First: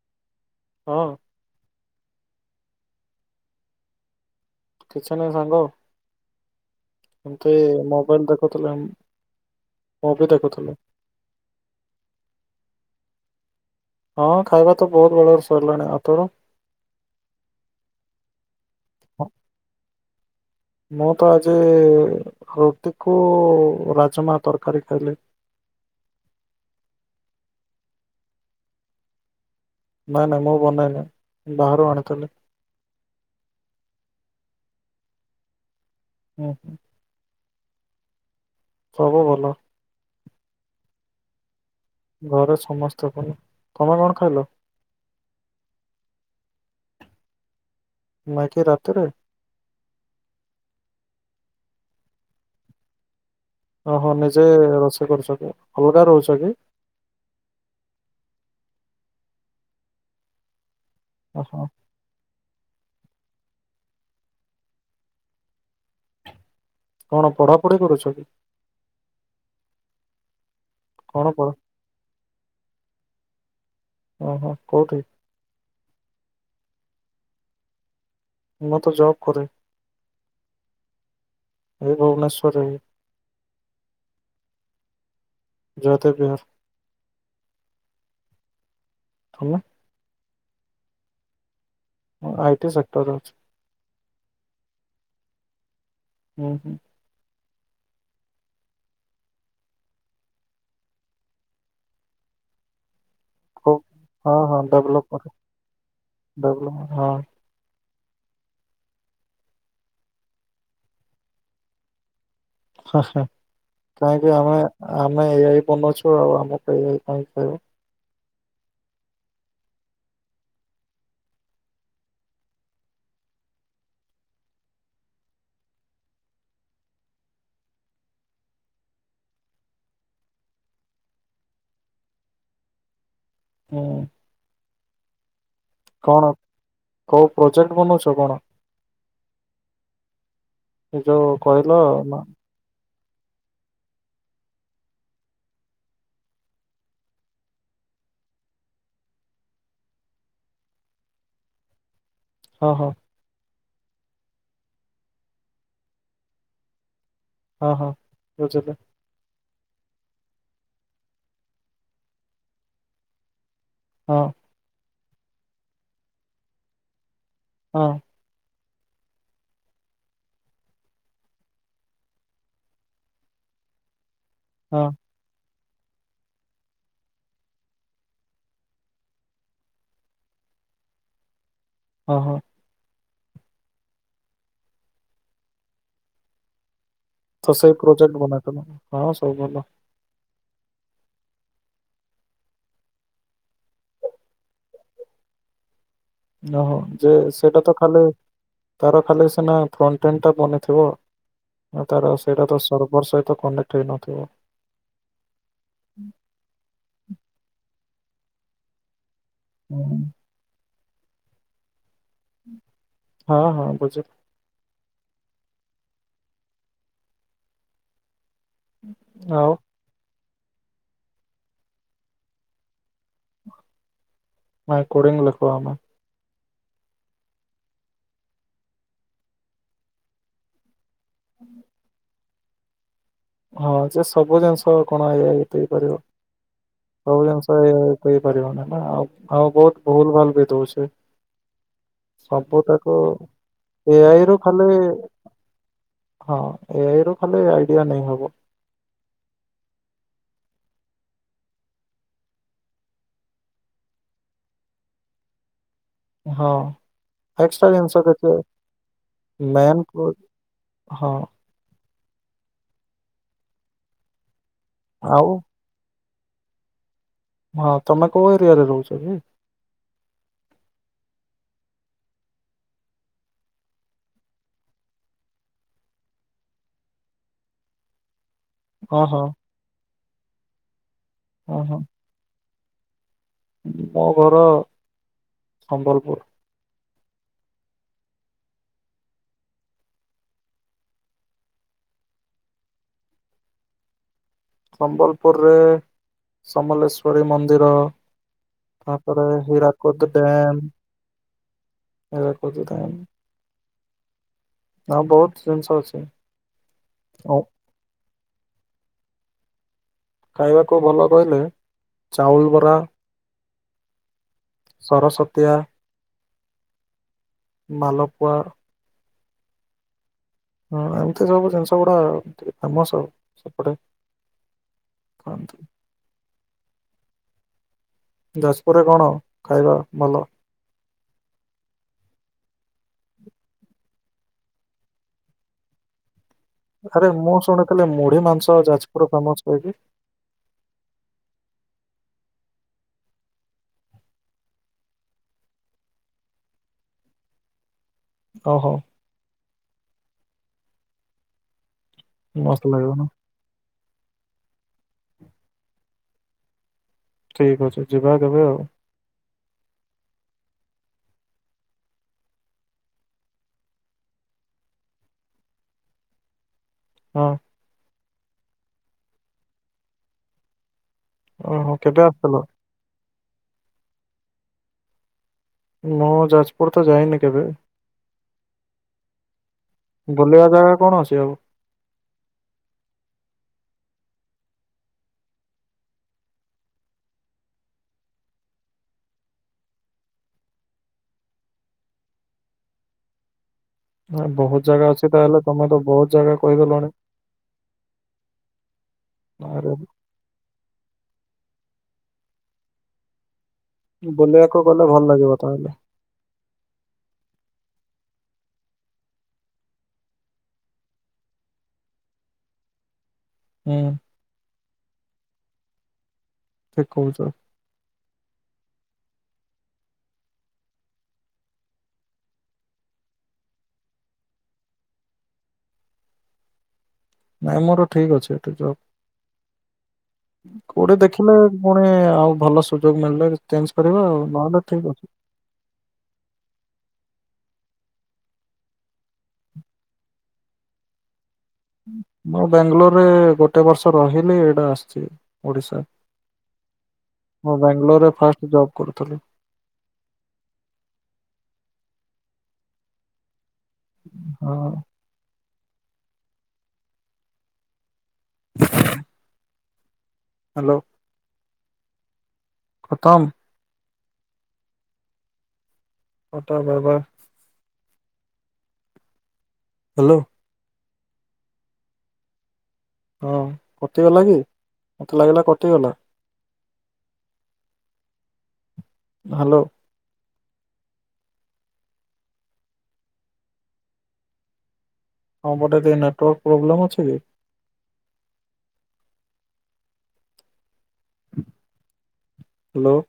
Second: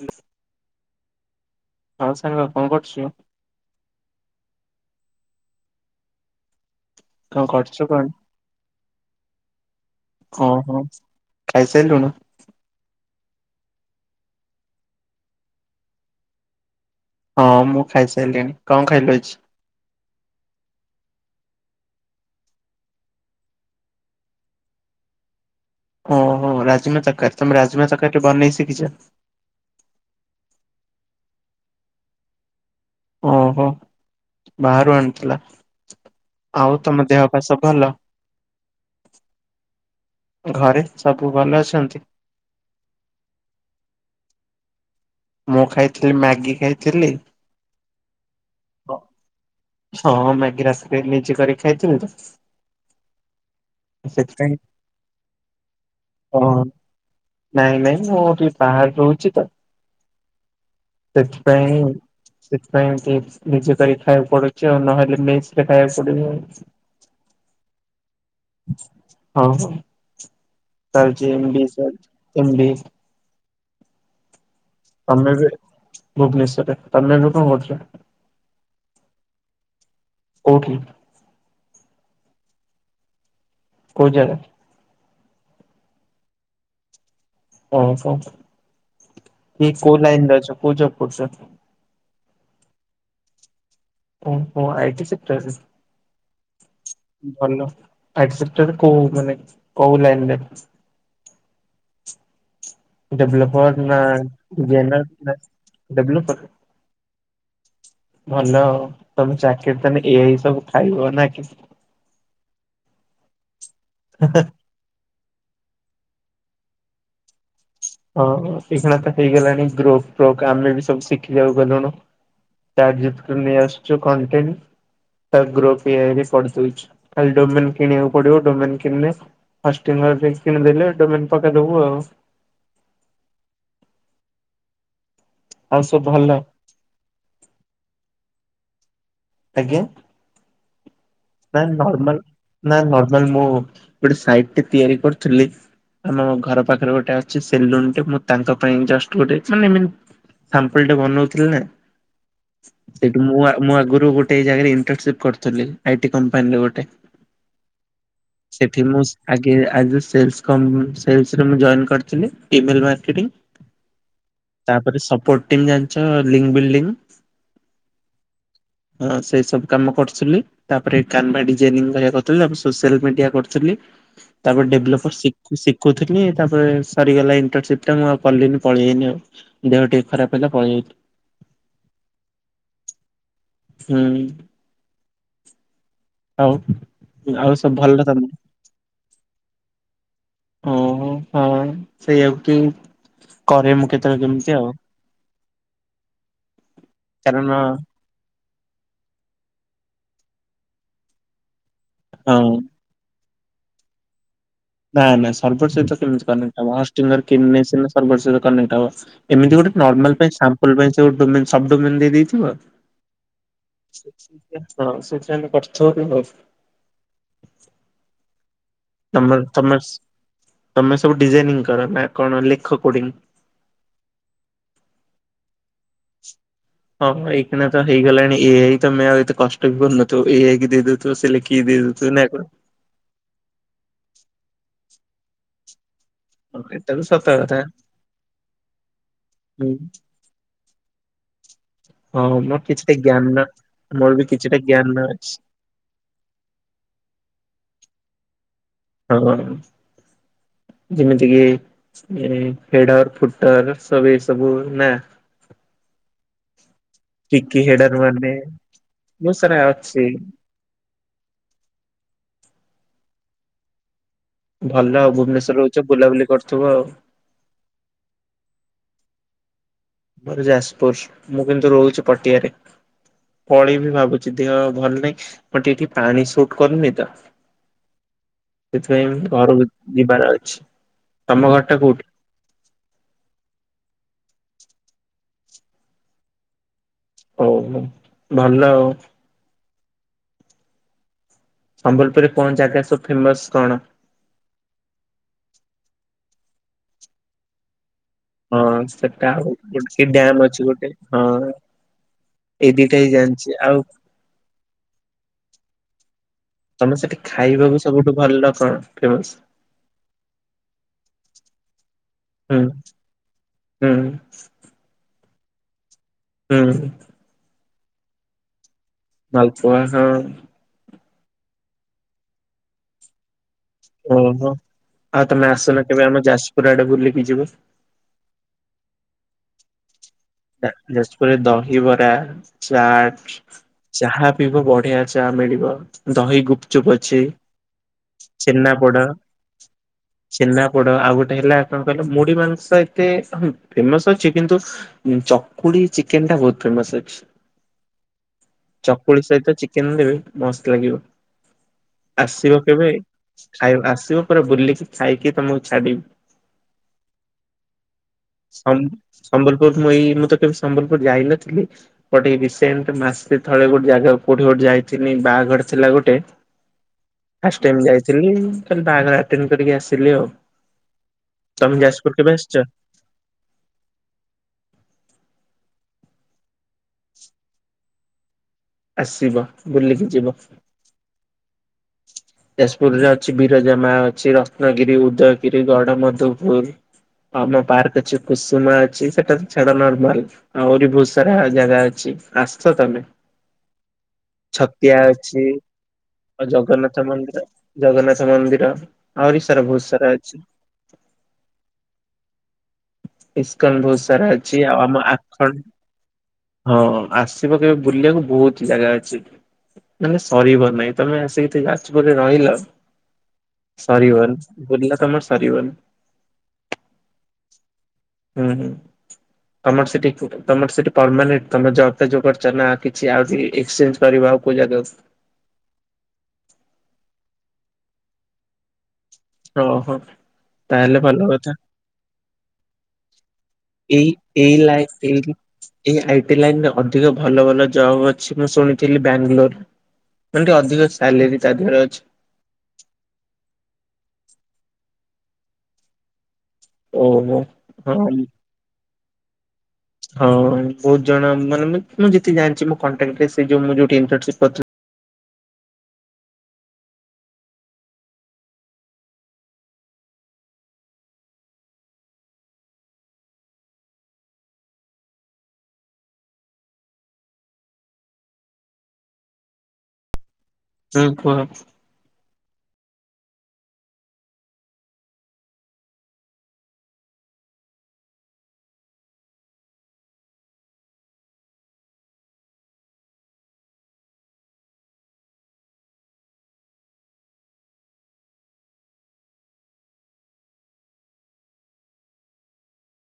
ମାଲୋ। ହଁ। ହଁ ସାଙ୍ଗ କଣ କରୁଛୁ? କିଛି ନାହି ସାଙ୍ଗ। କଣ ଏମିତି କରୁଛୁ କଣ ମୋବାଇଲ ଦେଖୁଥିଲେ ଆମ ମୁଭି ଦେଖୁଥିଲୁ ଖାଇ ସାଇଲୁଣୁ? ହଁ ଖାଇବା ତ ବହୁତ୍ ବେଳରୁ ସରିଲାଣି ଆଉତୋର? ହଁ ମୁଁ ଖାଇସାଇଲିଣି କଣ ଖାଇଲୁ ହଁ, ଅଜି? ମୁଁ ତ ଆଜି ରୁଟିକୁ ରାଜମା ତରକାରୀ ଖାଇଲି। ଓହୋ ରାଜମା ଚକର ତମେ ରାଜମା ଚକର କିଏ ବନେଇ ଶିଖିଚ? ନାଇଁ ନାଇଁ ମୁଁ ବନେଇନି ବାହାରୁ ଆଣିଥିଲି। ଓହୋ ବାହାରୁ ଆଣିଥିଲା ହୁଁ ହୁଁ। ଆଉ ତମ ଦେହପା ସବୁ ଭଲ? ସବୁ ଭଲ। ଘରେ ସବୁ ଭଲ ଅଛନ୍ତି? ଘରେ ସମସ୍ତ ପୁଣି, ତମେ କଣ ଖାଇଲ? ମୁଁ ଖାଇଥିଲି ମ୍ୟାଗି ଖାଇଥିଲି ମାଇକି ରାତିରେ ହଁ ମ୍ୟାଗି ରାସ୍ ନିଜେ କରିକି ଖାଇଥିଲି ତ। ଓ ହୋ ନିଜେ ସେଥିପାଇଁ ରୋଷେଇ କରୁଛ କି, ଅଲଗା ରହୁଛ ହଁ କି? ନାଇଁ ନାଇଁ ମୁଁ ଟିକେ ବାହାରେ ରହୁଛି ତ। ଓହୋ ସେଥିପାଇଁ [unintelligible] ସେଥିପାଇଁ ଟ ନିଜେ କରିକି ଖାଇବାକୁ ପଡୁଛି ଆଉ ନହେଲେ ମେରେ ଖାଇବାକୁ ପଡୁନି। କଣ ପଢାପଢି କରୁଛ କି? ହଉ ହଉ ହଁ କଣ ହୁଁ ପଢ ତା [unintelligible] ଓ ହୋ କୋଉଠି? ତମେ ଏବେ ଭୁବନେଶ୍ୱରରେ ତମେ ଏବେ କଣ କରୁଥିଲ? ମୁ ତ ଜବ୍ କରେ। କୋଉଠି? ଏଇ ଭୁବନେଶ୍ୱରରେ। କୋଉ ଜାଗା? ମୁଁ ତ ଦିହ ଓ ହୋ ତମେ? ଇଏ କୋଉ ଲାଇନ୍ ରେ ଅଛ, କୋଉ ଜବ କରୁଚ? ମୁଁ ଆଇଟି ସେକ୍ଟରେ ଅଛି। ଓ ହ ଆଇଟି ସିପ୍ରାଶିସୀ। ହୁଁ ହୁଁ। ଭଲ ଆକ୍ସ୍ପେଟେଡ, କୋଉ ମାନେ କୋଉ ଲାଇନ୍ ରେ? ଡେବ୍ଲଫର ହଉ। ନା ହଁ ଜେର୍ନାଲ ନା ଡେବ୍ଲଫର। ଭଲ ହଁ। ଭଲ ତମେ ଚାକିରି ତାନେ ଏଇ ଏଇ ସବୁ ଖାଇବ ନା କି। କାଇଁକି ଆମେ ଆମେ ଏଆଇ ବନଉଛୁ ଆଉ ଆମକୁ ଏଇଆଇ କାହିଁ ଖାଇବ ‌। ହଁ ଏଇଖେଣା ତ ହେଇଗଲାଣି ଗ୍ରୋପେ ପ୍ରେଗ୍ରାମରେ ବି ସବୁ ଶିଖିବାକୁ ଗଲୁଣୁ। ଚାଟ୍ ଜିପିଟିରୁ ନେଇ ଆସୁଚୁ କଣ୍ଟେଣ୍ଟ୍। ଗ୍ର [unintelligible] ପଛି ଖାଲି ଡୋମନ୍ କିଣିବାକୁ ପଡିବ ଡୋମନ୍ କିଣିଲେ ଫାଷ୍ଟିିନ୍ରରେ ଡ୍ରିଙ୍କ୍ସ୍ କିଣି ଦେଲେ ଡୋମିନ ପକେଇଦବୁ ଆଉ। ହୁଁ ଆଉ ସବୁ ଭଲ କଣ କୋଉ ପ୍ରୋଜେକ୍ଟ ବନଉଚ କଣ? ଆଜ୍ଞା। ଏ ଯୋଉ ନା କହିଲ ନର୍ମାଲ ନା- ନା ନର୍ମାଲ ମୁଁ ଗୋଟେ ସାଇଟ ତିଆରି କରୁଥିଲି ଆମ ଘର ପାଖରେ ଗୋଟେ ଅଛି ସେଲୁନ ଟେ ମୁଁ ତାଙ୍କ ପାଇଁ ଜଷ୍ଟ ଗୋଟେ ମାନେ ଏମିତି ସାମ୍ପଲ ଟେ ବନଉଥିଲେ ନା ହଁ ହଁ। ସେଠୁ ମୁଁ ଆ ମୁଁ ଆଗରୁ ଗୋଟେ ଜାଗାରେ ଇଂଟରସିପ କରୁଥିଲି। ଆଇ ଟୀ କମ୍ପାନୀରେ ଗୋଟେ। ହଁ ହଁ। ବୁଝିଲି ସେଠି ମୁଁ ଆଗେ ଆଇଯେ ସେଲସ କମ୍ପ ସେଲସରେ ମୁଁ ଜଏନ କରିଥିଲି। Email marketing. ହଁ। ତାପରେ ସପୋଟିମ୍ ଜାଣିଛ ଲିଙ୍ଗ ବିଲଡିଙ୍ଗ? ହଁ। ହଁ ସେଇ ସବୁ କାମ କରୁଥିଲି। ତାପରେ କାନଭା ଡିଜାଇନିଂ କରୁଥିଲି। ତାପରେ ସୋସିଆଲ ମିଡିଆ କରୁଥିଲି। ତାପରେ ହଁ ଡେଭଲପର ଶିଖୁଥିଲି। ତାପରେ ସରିଗଲା ଇଣ୍ଟରନସିପ ଟା ମୁଁ ଆଉ କଲିିନି ପଳେଇନି ଆଉ। ଦେହ ଟିକେ ଖରାପ ହେଲା ପଳେଇଆଇଲି। ଓ ହୋ। ହୁଁ। ଆଉ। ଆଉ ତ ସବୁ ସେଇ ଭଲ ତମ ପ୍ରୋଜେକ୍ଟ ମନାକଲେ ହଁ ସବୁ ଭଲ। ଓହୋ ହଁ ସେଇଆକୁ କି କରେ ମୁଁ କେତେବେଳେ କେମିତି ଆଉ। ଓହୋ ଯେ କାରଣ ସେଟା ତ ଖାଲି ତାର ଖାଲି ସିନା ଫ୍ରଣ୍ଟ ଏଣ୍ଡ ଟା ବନିଥିବ ତାର ସେଇଟା ହଁ। ତ ସର୍ଭର ସହିତ କନେକ୍ଟ ହେଇନଥିବ। ନା ନା ସର୍ଭର ସହିତ କେମିତି କନେଟ ହବ। [unintelligible] ସର୍ଭର ସହିତ କନେଟ ହବ। ଏମିତି ଗୋଟେ ହୁଁ। ନର୍ମାଲ ପାଇଁ ସାମ୍ପୂଲ୍ ପାଇଁ ସବ ଡୋମେନ୍ ଦେଇ ଦେଇଥିବ। ହଁ ହଁ ବୁଝିଲି ସେ ହଁ ସେଥିରେ ଆମେ କରିଥିବ ଆଉ। ତମର ଆଉ ତମେ ତମେ ସବୁ ଡିଜାଇନିଂ କର ନା କଣ ଲେଖ କୋଡିଙ୍ଗ? [unintelligible] ହଁ ପା ଏଇ ଖିନା ତ ହେଇଗଲାଣି ଏ ଆଇ ତମେ ଆଉ ଏତେ କଷ୍ଟ ବି କରୁନ ଥିବ ଏ ଆଇ କି ଦେଇ ଦ ତ ସେ ଲେଖିକି ଦେଇ ଦଉ ଥିବ ନା କଣ? ହଁ ସେ ସବୁ ଜିନିଷ କଣ ଏ ଆଇ କରି ପାରିବ। ଓକେ ସବୁ ଜିନିଷ ଏ ଆଇ କରିପାରିବନି ନା ଆଉ ଆଉ ହୁଁ ବୋହୁତ ଭୁଲ ଭାଲ ବି ଦଉଛି। ହଁ ମୋର ସବୁ କିଛିଟା ତାକୁ ଜ୍ଞାନ ଏ ମୋର ବି ଆଇ ରୁ କିଛିଟା ଖାଲି ଜ୍ଞାନ ଅଛି ହଁ ଏ ଆଇ ରୁ ଖାଲି ଆଇଡିଆ ନେଇ ହବ। ହଁ ଯେମିତି କିି ଫେଡର ଫୁଟର ସବ ଏ ସବୁ ନା? ହଁ ଟିକି ଏସଟ୍ରା ହେଡର ଜିନିଷ ମାନେ କିଛି ବହୁତ ସାରା ଅଛି ମେୟାନପୁୁର। ହଁ ଭଲ ଆଉ ଭୁବନେଶ୍ଵରରେ ରହୁଛ ବୁଲାବୁଲି କରିଥିବ ଆଉ। ହଁ ତମେ କୋଉ ଏରିଆରେ ରହୁଛ କି? ମୋର ଯାଜପୁର ମୁଁ କିନ୍ତୁ ରହୁଛି ପଟିଆରେ। ପଳେଇ ବିି ଭାବୁଛି ଦେହ ଭଲ ନାହିଁ ମୁଁ ଟି ଏଠି ପାଣି ସୁଟ୍ କରୁନି ତ। ହଁ ସେଥିପାଇଁ ହଁ ଘରକୁ ଯିବାର ଅଛି ତମ ହଁ ଘର ହଁ ଟା କୋଉଠି? ମୋ ଘର ସମ୍ବଲପୁର। ଓ ହୋ ଭଲ ଆଉ। ସମ୍ବଲପୁରରେ କଣ ଜାଗା ସବୁ ଫେମସ୍ କଣ? ସମ୍ବଲପୁର ରେ ସମଲେଶ୍ଵରୀ ମନ୍ଦିର ହଁ ତାପରେ ସେଟା ଆଉ ଗୋଟେ ହୀରାକୁଦ କି ଡ୍ୟାମ ଅଛି ଗୋଟେ। ହୀରାକୁଦ ଏଇ ଡ୍ୟାମ ଦିଟା ହିଁ ଜାନଛି ଆଉ ଆଉ ବୋହୁତ ଜିନିଷ ଅଛି। ତମେ ସେଠି ଓ ଖାଇବାକୁ ସବୁଠୁ ଭଲ କଣ ଫେମସ? ଖାଇବାକୁ ଭଲ କହିଲେ ଚାଉଲ ହୁଁ ବରା। ହୁଁ ସରସ୍ୱତୀଆ ହୁଁ ମଲପୁଆ ମାଲପୁଆ ହଁ। ହଁ ଏମିତି ସବୁ ଜିନିଷ ଗୁଡା ଟିକେ ଫେମସ୍ ଆଉ। ସେପଟେ ଓ ହୋ ଆଉ ତମେ ଖାଆନ୍ତି ଆସୁନା କେବେ ଆମ ଯାଜପୁର ଆଡେ ବୁଲିକି ଯିବ। ଯାଜପୁରରେ କଣ ଖାଇବା ଭଲ? ଯାଜପୁରରେ ଦହିବରା ଚାଟ୍ ଚାହା ପିଇବ ବଢିଆ ଚାହା ମିଳିବ ଦହି ଗୁ ଆରେ ମୁଁ ଶୁଣିଥିଲି ମୁଢି ମାଂସ ଛେନାପୋଡ ଯାଜପୁର ଫେମସ୍ ହୁଏକି? ଛେନାପୋଡ ଆଉ ଗୋଟେ ହେଲା କଣ କହିଲ ମୁଢି ମାଂସ ଏତେ ଫେମସ୍ ଅଛି କିନ୍ତୁ ଚକୁଡି ଚିକେନ ଟା ବହୁତ ଫେମସ୍ ଅଛି। ଓ ହୋ ଚକୁଳି ସହିତ ଚିକେନ ଦେବେ ମସ୍ତ ଲାଗିବ ଆସିବ। ମସ୍ତ କେବେ ଲାଗିବ ନା ଖାଇ ଆସିବ ପୁରା ବୁଲିକି ଖାଇକି ତମକୁ ଛାଡିବୁ। ଠିକ ଅଛି ଯିବା କେବେ ଆଉ। ସମ ସମ୍ବଲପୁର ମୁଁ ଏଇ ମୁଁ ତ କେବେ ସମ୍ବଲପୁର ଯାଇନଥିଲି ବଟ ଏଇ ରିସେଣ୍ଟ ମାସେ ତଳେ ଗୋଟେ ଜାଗାକୁ କୋଉଠି କି ଗୋଟେ ଯାଇଥିନି ବାହାଘର ଥିଲା ଗୋଟେ ହଁ। ଫାର୍ଷ୍ଟ ଟାଇମ ଯାଇଥିଲି ଖାଲି ବାହାଘର ଆଟେଣ୍ଡ କରିକି ଆସିଲି ଆଉ। ଓହୋ ତମେ ଯାଜପୁର କେବେ ଆସିଥିଲ ଆସିଛ? ମୁଁ ଯାଜପୁର ତ ଯାଇନି କେବେ। ଆସିବ ବୁଲିକି ଯିବ। ବୁଲିବା ଜାଗା କଣ ଆସି ହବ। ଯାଜପୁରରେ ଅଛି ବିରଜା ମା ଅଛି ରତ୍ନଗିରି, ଉଦୟଗିରି, ଗଡ଼ ମଧୁପୁର। ଆମ ପାର୍କ ଅଛି କୁସୁମା ଅଛି ସେଟା ତ ଛାଡ ନର୍ମାଲ। ଆହୁରି ବହୁତ ସାରା ଜାଗା ଅଛି ଆସ ତମେ। ନାହିଁ ବହୁତ ଜାଗା ଅଛି ତାହେଲେ ତମେ ତ ବହୁତ ଜାଗା ଆଉ କହି ଦେଲଣି। ଜଗନ୍ନାଥ ମନ୍ଦିର ଜଗନ୍ନାଥ ମନ୍ଦିର ଆହୁରି ସାରା ଆରେ ବହୁତ ସାରା ଅଛି। ଇସ୍କନ ବହୁତ ସାରା ଅଛି ବୁଲିବାକୁ ଆଉ ଗଲେ ଆମ ଭଲ ଲାଗିବ ଆଖଣ୍ଡ ତାହେଲେ ହଁ ଆସିବ କେବେ ବୁଲିବାକୁ ବହୁତହି ଜାଗା ଅଛି। ମାନେ ସରିବ ନାଇଁ ତମେ ଆସିକି ଏଠି ଯାଜପୁରରେ ରହିଲ। ହୁଁ ସରିବନି ବୁଲିଲେ ତମର ସରିବନି। ଠିକ କହୁଛ। ହୁଁ ହୁଁ। ତମର ସେଠି ତମର ସେଠି ପରମାନେଣ୍ଟ୍ ତମ ଜବ ଟା ଯୋଉ କରିଛ ନା କିଛି ଆଉ କିଛି ଏକ୍ସଚେଞ୍ଜ। କରିବ ଆଉ କୋଉ ଜାଗାକୁ। ନାଇଁ ମୋର ଠିକ୍ ଅଛି ଏଠି ଜବ୍। ଓହୋ। କୋଉଠି ତାହେଲେ ଭଲ ଦେଖିଲେ କଥା ପୁଣି ଆଉ ଭଲ ସୁଯୋଗ ମିଳିଲେ ଚେଞ୍ଜ କରିବା ଏଇ ଆଉ ଏଇ ନହେଲେ ଲାଇ ଠିକ ଅଛି। ଏଇ ଏଇ ଆଇଟି ଲାଇନ ରେ ଅଧିକ ଭଲ ଭଲ ଜବ ଅଛି ମୁଁ ଶୁଣିଥିଲି ବାଙ୍ଗାଲୋର। ମାନ ଟିକେ ଅଧିକ ସାଲେରୀ ତା ଦେହରେ ଅଛି। ମୁଁ ବାଙ୍ଗାଲୋର ରେ ଗୋଟେ ବର୍ଷ ରହିଲି ଏଇଟା ଆସିଛି ଓଡିଶା। ଓହୋ ମୁଁ ବାଙ୍ଗାଲୋର ହଁ ରେ ଫାଷ୍ଟ ଜବ କରୁଥିଲି। ହଁ ବହୁତ ଜଣ ମାନେ ମୁଁ ଯେତିକି ଜାଣିଛି ମୁଁ କଣ୍ଟାକ୍ଟରେ ମୁଁ ସେ ଯୋଉ ମୁଁ ଯୋଉଠି ଇନଟର୍ନସିପ୍ ହଁ କରୁଥିଲି। ହ ହାଲୋ। ଉତମ। Tata bye bye. ହାଲୋ। ହୁଁ କୁହ। ହଁ କଟିଗଲା କି ମୋତେ ଲାଗିଲା କଟିଗଲା। ହାଲୋ। ତମ ପାଟେ ଟିକେ ନେଟୱାର୍କ ପ୍ରୋବ୍ଲେମ ଅଛି କି। ହାଲୋ।